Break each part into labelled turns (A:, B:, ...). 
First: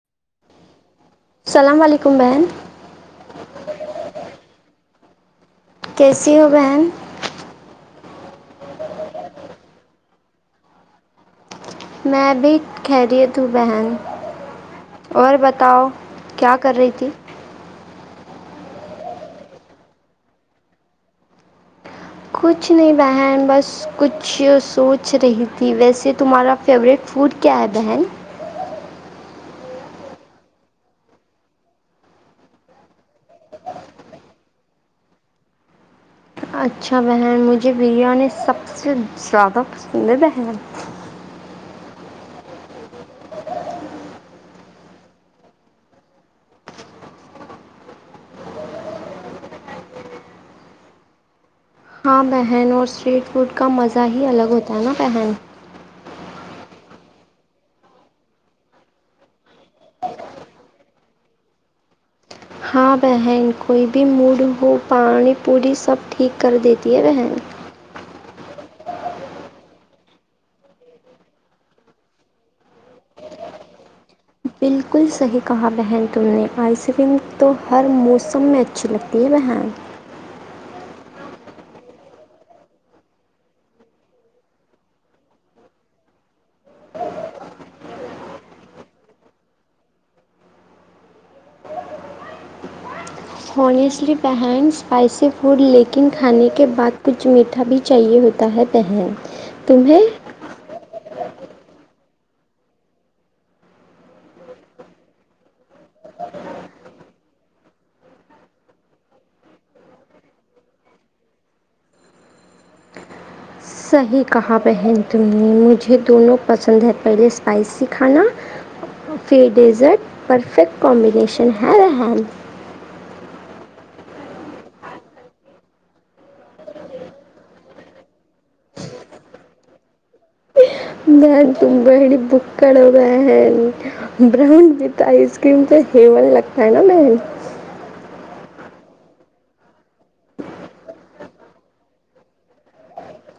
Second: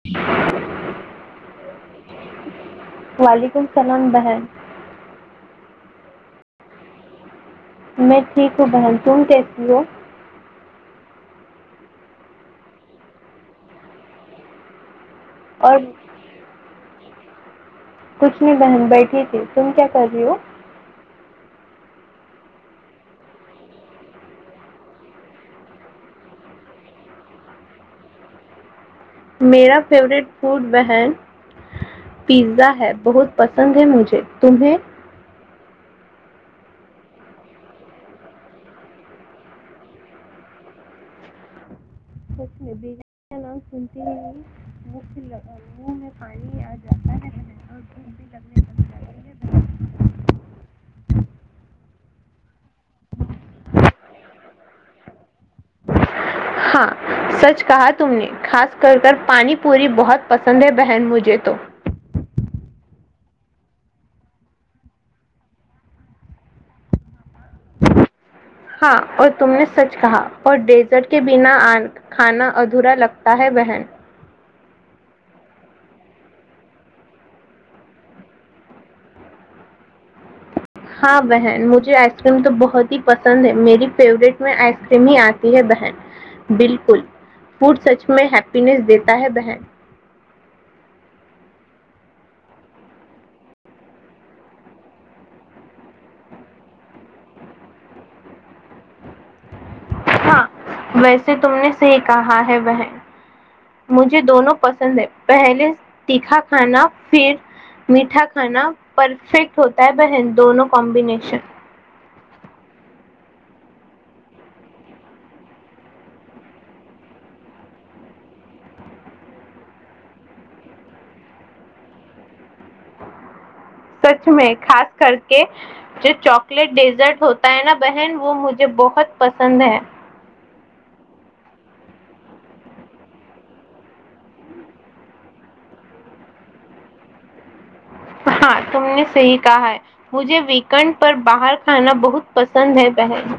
A: [inaudible] [unintelligible]
B: السلام علیکم بن [unintelligible]
A: وعلیکم السلام بحم [unintelligible]
B: کیسییو بہن [unintelligible]
A: میں ٹھیک ہوں بہن تم کیسی ہو [unintelligible]
B: میں بھی خیریتت بہن [unintelligible] اور بتاؤ کیا کر رہی [inaudible]
A: کچھ نہیں بہن بیٹھی تھی تم کیا کر رہی ہو [unintelligible]
B: کچھ نہیں بہن بس کچھ سوچ رہی تھی ویسے تمہارا فیوریٹ فوڈ کیا ہے بہن [unintelligible]
A: میرا فیورورٹ فوڈ وہن پیزا ہے بہت پسند ہے مجھے تمہیں [unintelligible]
B: اچھا بہن مجھے بریانی سب سے زیادہ پسند ہے بہن
A: سچ بییاں نام سنتے ہی منہ میں پانی آ جاتا ہے اور دھوپ بھی لگنے ہے
B: ہاں بہن اور اسٹریٹ فوڈ کا مزہ ہی الگ ہوتا ہے نا بہن
A: ہاں سچ کہا تم نے خاص کر کر پانی پوری بہت پسند ہے بہن مجھے تو [unintelligible]
B: ہاں بہن کوئی بھی موڈ ہو پانی پوی سب ٹھیک کر دیتی ہے بہن [unintelligible]
A: ہاں اور تم نے سچ کہا اور ڈیزرٹ کے بنا کھانا ادھورا لگتا ہے بہن [unintelligible]
B: بالکل صحیح کہا بہن تم نے آئس کریم تو ہر موسم میں اچھی لگتی ہے بہن [unintelligible]
A: ہاں بہن مجھے آئس کریم تو بہت ہی پسند ہے میری فیوریٹ میں آئس کریم ہی آتی ہے بہن بالکل فوڈ سچ میں ہیپینیس دیتا ہے بہن
B: ہنیسٹلی بہن اسپائسی فوڈ لیکن کھانے کے بعد کچھ میٹھا بھی چاہیے ہوتا ہے بہن تمہیں
A: ہاں ویسے تم نے صحی کہا ہے بہن مجھے دونوں پسند ہے پہلے تیکھا کھانا پھر میٹھا کھانا پرفیکٹ ہوتا ہے بہن دونوں کمبینیشن
B: صحیح کہا بہن تم نے مجھے دونوں پسند ہے پہلے اسپائسی کھانا فی ڈیزرٹ پرفیکٹ کامبینیشن ہے رحم
A: سچ میں خاص کر کے جو چاکلیٹ ڈیزرٹ ہوتا ہے نا بہن وہ مجھے بہت پسند ہے
B: میں بی بکڑ ہو گئے ہیں براؤن وتھ آئس کریم تو ہیل لگتا ہے نا میں [unintelligible]
A: ہاں تم نے صحی کہا ہے مجھے ویکینڈ پر باہر کھانا بہت پسند ہے بہن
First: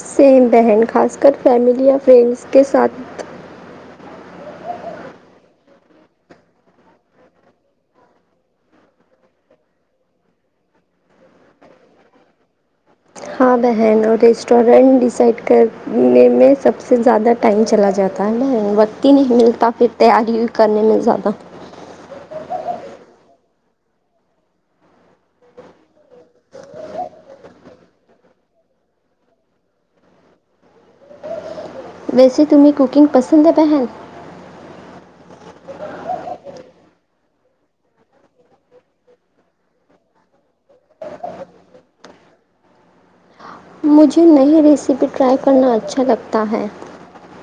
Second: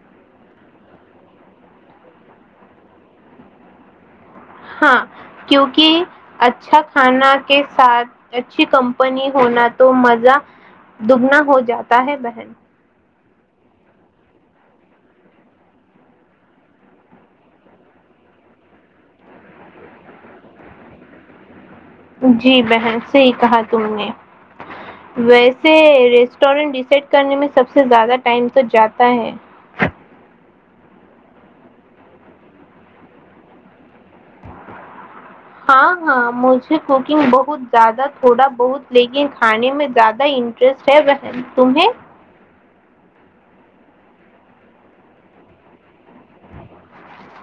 B: سیم بہن خاص کر فیملی یا فرینڈس کے ساتھ [unintelligible]
A: ہاں کیوںکہ اچھا کھانا کے ساتھ اچھی کمپنی ہونا تو مزہ دگنا ہو جاتا ہے بہن
B: ہاں بہن اور ریسٹورینٹ ڈیسائڈ کرنے میں سب سے زیادہ ٹائم چلا جاتا ہے بہن وقت ہی نہیں ملتا پھر تیاری کرنے میں زیادہ [unintelligible]
A: جی بہن سےیح کہا تم نے ویسے ریسٹورینٹ ڈسڈ کرنے میں سب سے زیادہ ٹائم تو جاتا ہے [unintelligible]
B: ویسے تیں کوکنگ پسند پہن [unintelligible]
A: ہاں ہاں مجھے کوکنگ بہت زیادہ تھوڑا بہت لیکن کھانے میں زیادہ انٹرسٹ ہے بن تمہیں
B: مجھے نئی ریسیپی ٹرائی کرنا اچھا لگتا ہے [unintelligible]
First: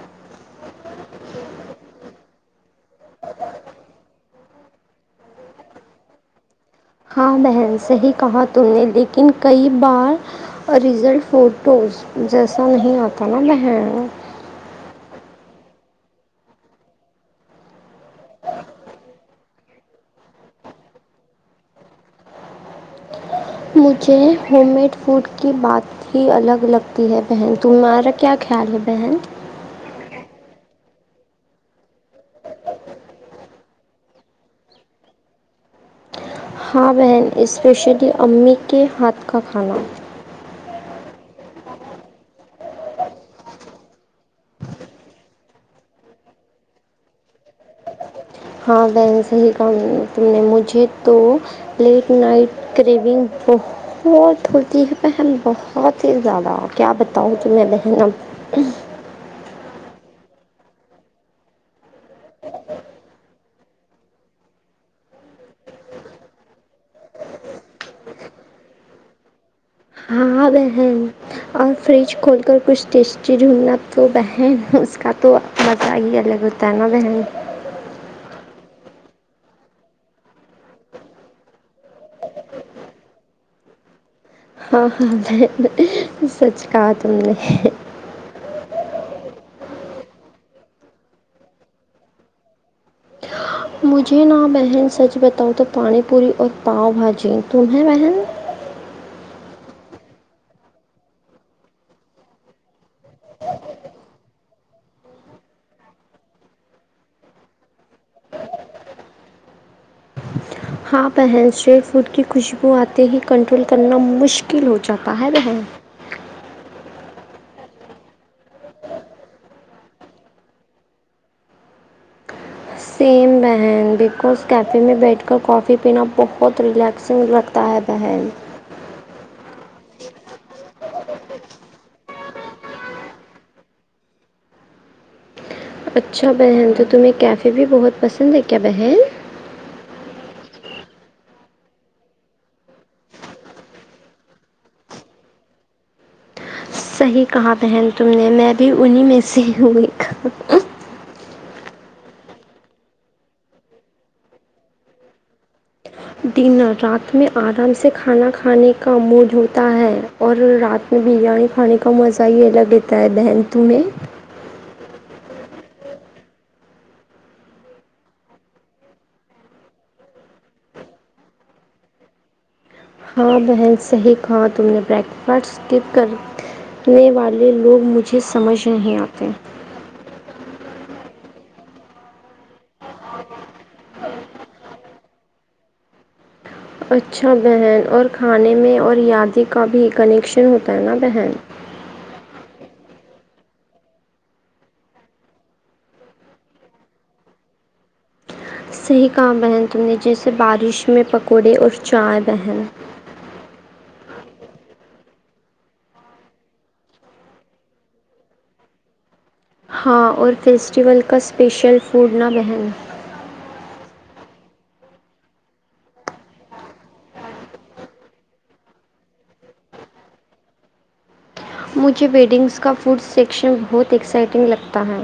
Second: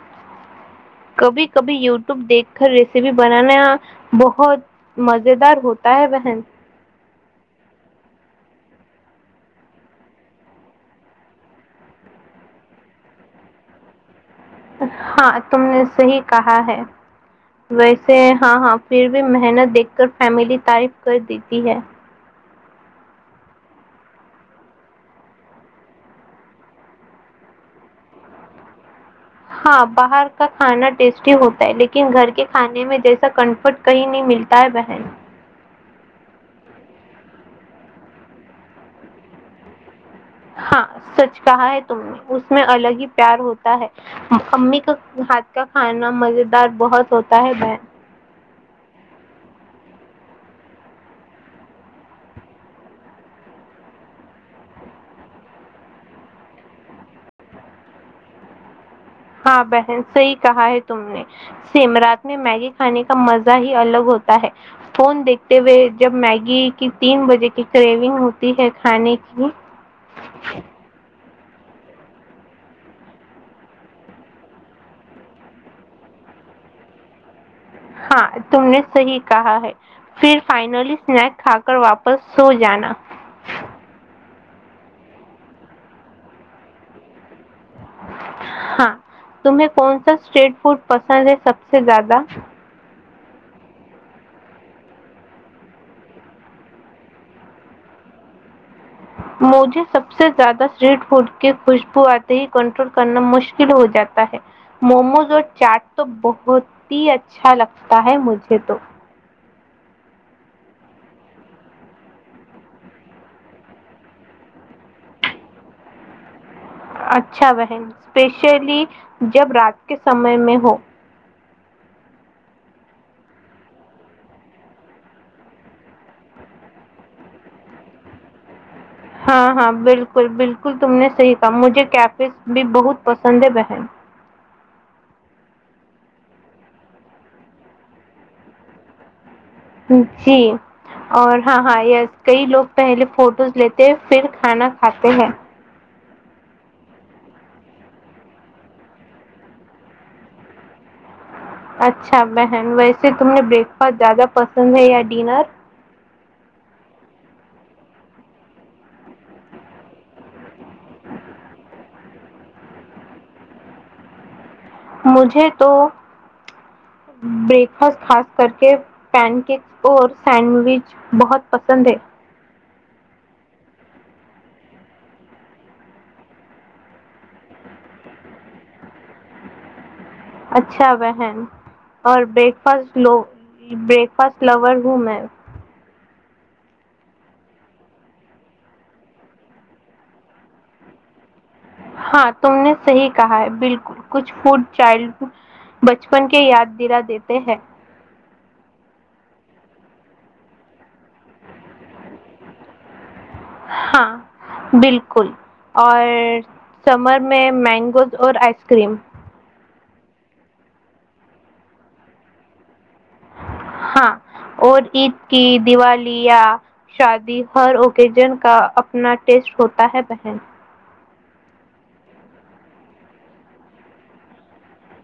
A: کبھی کبھی یوٹیوب دیکھ کر ریسیپی بنانا بہت مز دار ہوتا ہے بہن
B: ہاں بہن صحیح کہا تم نے لیکن کئی بار اوریزل فوٹوز جیسا نہیں آتا نا بہن [unintelligible]
A: ہاں تم نے صحیح کہا ہے ویسے ہاں ہاں پھر بھی محنت دیکھ کر فیملی تعریف کر دیتی ہے [unintelligible]
B: مجھے ہوم میڈ فوڈ کی بات ہی الگ لگتی ہے بہن تمہارا کیا خیال ہے بہن [unintelligible]
A: ہاں باہر کا کھانا ٹیسٹی ہوتا ہے لیکن گھر کے کھانے میں جیسا کمفرٹ کہیں نہیں ملتا ہے بہن [unintelligible]
B: ہاں بہن اسپیشلی امی کے ہاتھ کا کھانا [unintelligible]
A: ہاں سچ کہا ہے تم نے اس میں الگ ہی پیار ہوتا ہے امی کا ہاتھ کا کھانا مز دار بہت ہوتا ہے بہن [unintelligible]
B: ہاں بہن صحیح کام تم نے مجھے تو لیٹ نائٹ کریونگ بہت ہوتی ہے پہن بہت ہی زیادہ کیا بتاؤ تمہیں بہن [unintelligible]
A: ہاں بہن صحیح کہا ہے تم نے سیم رات میں میگی کھانے کا مزہ ہی الگ ہوتا ہے فون دیکھتے ہوئے جب میگی کی تین بجے کی کریونگ ہوتی ہے کھانے کی [unintelligible]
B: ہاں بہن اور فریج کھول کر کچھ ٹیسٹی ڈھونڈنا تو بہن اس کا تو مزہ ہی الگ ہوتا ہے نا بہن [unintelligible]
A: ہاں تم نے صحیح کہا ہے پھر فائنلی سنیک کھا کر واپس سو جانا [unintelligible]
B: ہاں ہاں میں سچ کہا تم نے [unintelligible]
A: ہاں تمہیں کون سا اسٹریٹ فوڈ پسند ہے سب سے زیادہ
B: مجھے نا بہن سچ بتاؤ تو پانی پوری اور پاؤ بھاجی تم ہیں بہن
A: مجھے سب سے زیادہ اسٹریٹ فوڈ کے خوشبو آتے ہی کنٹرول کرنا مشکل ہو جاتا ہے موموز اور چاٹ تو بہت ہی اچھا لگتا ہے مجھے تو
B: ہاں بہن اسٹریٹ فوڈ کی خوشبو آتے ہی کنٹرول کرنا مشکل ہو جاتا ہے بہن
A: اچھا بہن اسپیشلی جب رات کے سمے میں ہو
B: سیم بہن بگ بس کیفے میں بیٹھ کر کافی پینا بہت ریلیکسنگ لگتا ہے بہن
A: ہاں ہاں بالکل بالکل تم نے صحیح کہا مجھے کیفیز بھی بہت پسند ہے بہن
B: اچھا بہن تو تمہیں کیفے بھی بہت پسند ہے کیا بہن
A: جی اور ہاں ہاں یس کئی لوگ پہلے فوٹوز لیتے پھر کھانا کھاتے ہیں
B: صحیح کہا بہن تم نے میں بھی انہیں میں سے ہئیا
A: اچھا بہن ویسے تم نے بریک فاسٹ زیادہ پسند ہے یا ڈنر
B: ڈنر رات میں آرام سے کھانا کھانے کا موج ہوتا ہے اور رات میں بریانی کھانے کا مزہ ہی الگ رہتا ہے بہن تہیں
A: مجھے تو بریکفاسٹ خاص کر کے پین کیکس اور سینڈوچ بہت پسند ہے
B: ہاں بہن صحیح کہا تم نے بریکفاسٹ اسکپ کرنے والے لوگ مجھے سمجھ نہیں آتے
A: اچھا بہن اور بریک فاسٹ ل بریک فاسٹ لور ہوں میں
B: اچھا بہن اور کھانے میں اور یادیں کا بھی کنیکشن ہوتا ہے نا بہن
A: ہاں تم نے صحیح کہا ہے بالکل کچھ فوڈ چائلڈ ہوڈ بچپن کے یاد دلا دیتے ہیں
B: صحیح کام بہن تم نے جیسے بارش میں پکوڑے اور چائے بہن
A: ہاں بالکل اور سمر میں مینگوز اور آئس کریم
B: ہاں اور فیسٹیول کا اسپیشل فوڈ نہ بہن
A: ہاں اور عید کی دیوالی یا شادی ہر اوکیجن کا اپنا ٹیسٹ ہوتا ہے بہن
B: مجھے ویڈنگس کا فوڈ سیکشن بہت ایکسائٹنگ لگتا ہے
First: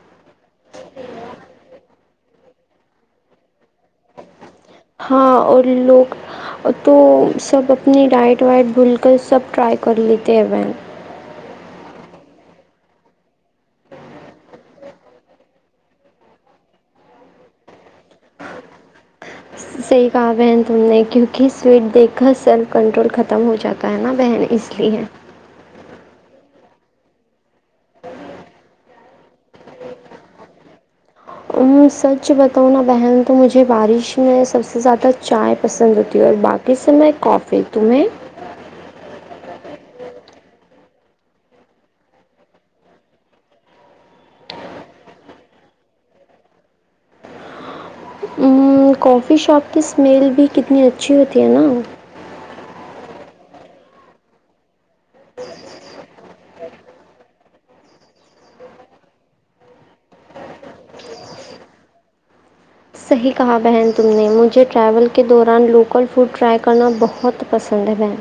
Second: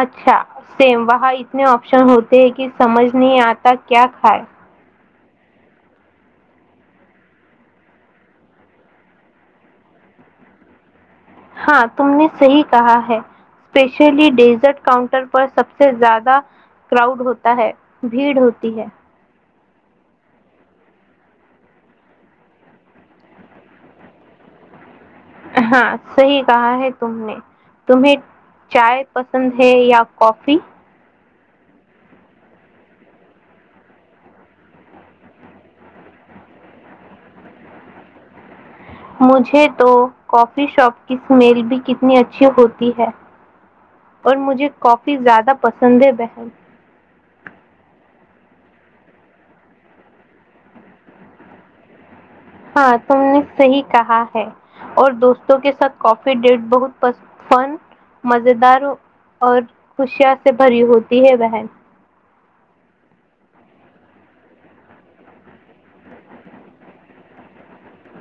A: اچھا سیم وہاں اتنے آپشن ہوتے ہیں کہ سمجھ نہیں آتا کیا کھائے
B: ہاں اور لوگ تو سب اپنی ڈائٹ وائٹ بھول کر سب ٹرائی کر لیتے ہیں ب
A: ہاں تم نے صحیح کہا ہے اسپیشلی ڈیزرٹ کاؤنٹر پر سب سے زیادہ کراؤڈ ہوتا ہے بھیڑ ہوتی ہے
B: صحیح کہا بہن تم نے کیونکہ سویٹ دیکھ کر سیلف کنٹرول ختم ہو جاتا ہے نا بہن اس لیے ہے
A: ہاں صحیح کہا ہے تم نے تمہیں چائے پسند ہے یا کافی
B: سچ بتاؤں نا بہن تو مجھے بارش میں سب سے زیادہ چائے پسند ہوتی ہے اور باقی س میں کافی تمہیں
A: مجھے تو کافی شاپ کی اسمیل بھی کتنی اچھی ہوتی ہے اور مجھے کافی زیادہ پسند ہے بہن
B: ام، کافی شاپ کی اسمیل بھی کتنی اچھی ہوتی ہے نا
A: ہاں تم نے صحی کہا ہے اور دوستوں کے ساتھ کافی ڈیٹ بہت فن مز دار اور خوشیا سے بھری ہوتی ہے بن
B: صحیح کہا بہن تم نے مجھے ٹریول کے دوران لوکل فوڈ ٹرائی کرنا بہت پسند ہے بہن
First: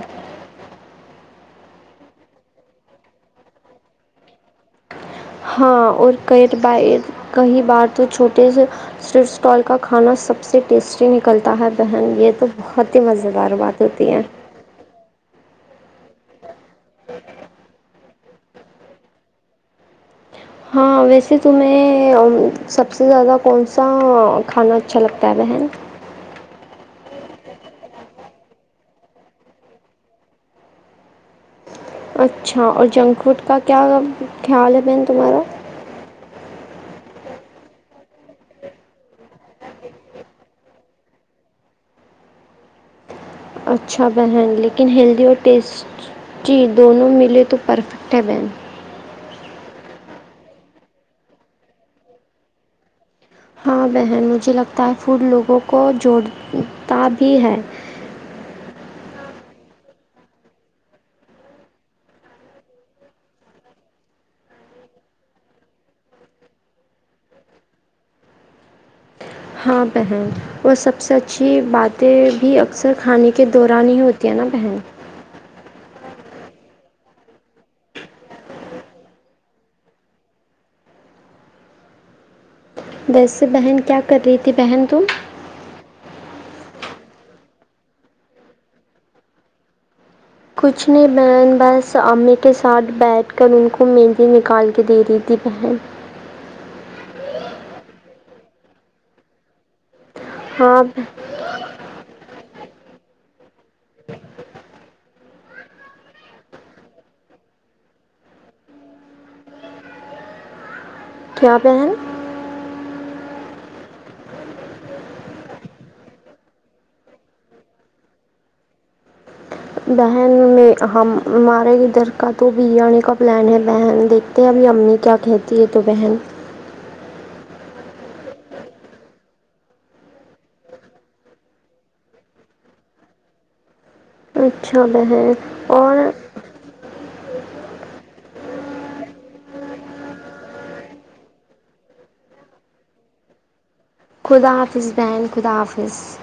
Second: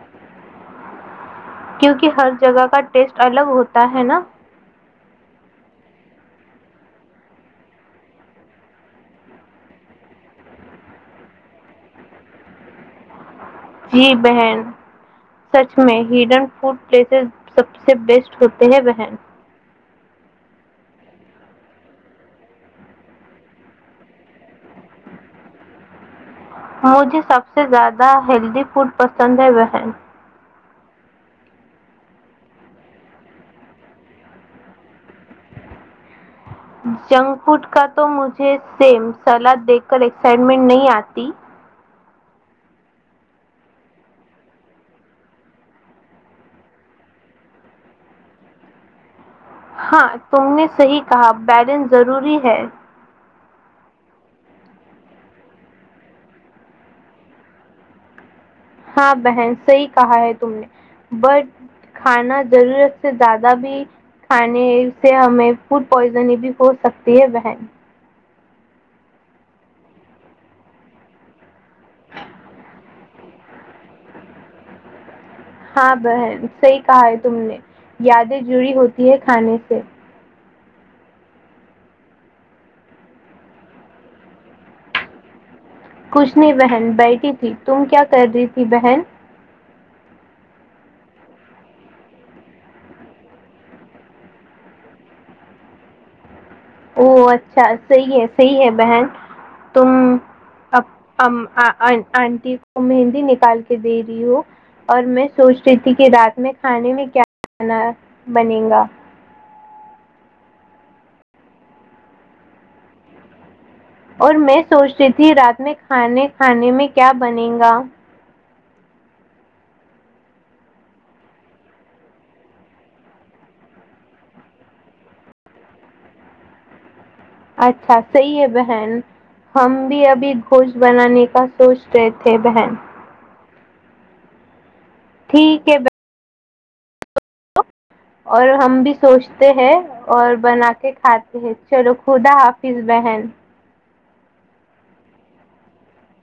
A: کیونکہ ہر جگہ کا ٹیسٹ الگ ہوتا ہے نا
B: ہاں اور کر ب کئی بار تو چھوٹے سےرف اسٹال کا کھانا سب سے ٹیسٹی نکلتا ہے بہن یہ تو بہت ہی مزہ بار بات ہوتی
A: جی
B: ہیں
A: بہن سچ میں ہیڈن فوڈ پلیسز سب سے بیسٹ ہوتے ہیں بہن
B: ہاں ویسے تمہیں سب سے زیادہ کون سا کھانا اچھا لگتا ہے بہن
A: مجھے سب سے زیادہ ہیلدی فوڈ پسند ہے وہ
B: اچھا اور جنک فوڈ کا کیا خیال ہے بن تمہارا
A: جنک فوڈ کا تو مجھے سیم سلاد دیکھ کر ایکسائٹمنٹ نہیں آتی
B: اچھا بہن لیکن ہیلدی اور ٹیسٹیٹی دونوں ملے تو پرفیکٹ ہے بہن
A: ہاں تم نے صحیح کہا بیلنس ضروری ہے
B: ہاں بہن مجھے لگتا ہے فڈ لوگوں کو جوڑتا بھی ہے
A: ہاں بہن صحیح کہا ہے تم نے بٹ کھانا ضرورت سے زیادہ بھی کھانے اس سے ہمیں فوڈ پوائزن بھی ہو سکتی ہے بہن
B: ہاں بہن وہ سب سے اچھی باتیں بھی اکثر کھانے کے دوران ہی ہوتی ہے نا بہن
A: ہاں بہن صحیح کہا ہے تم نے یادیں جڑی ہوتی ہے کھانے سے
B: ویسے بہن کیا کر رہی تھی بہن تم
A: کھ نے بہن بیٹھی تھی تم کیا کر رہی تھی بہن
B: کچھ نے بہن بس امی کے ساتھ بیٹھ کر ان کو مندی نکال کے دے رہی تھی بہن
A: او اچھا صحیح ہے صحیح ہے بہن
B: ہاں
A: توم آنٹی مہندی نکال کے دے رہی ہوں اور میں سوچ رہی تھی کہ رات میں کھانے میں کیا بنے گا
B: تھھیا پہن
A: اور میں سوچتی تھی رات میں کھانے کھانے میں کیا بنے گا
B: بہن میں ہم ہمارے ادھر کا تو بی آانی کا پلان ہے بہن دیکھتے ہیں ابھی امی کیا کہتی ہے تو بہن
A: اچھا صحیح ہے بہن ہم بھی ابھی گھوش بنانے کا سوچ رہے تھے بہن
B: اھا بہیں
A: ٹھیک ہے
B: اور [inaudible]
A: اور ہم بھی سوچتے ہیں اور بنا کے کھاتے ہیں چلو خدا حافظ بہن
B: خدا حافظ بین خدا حافظ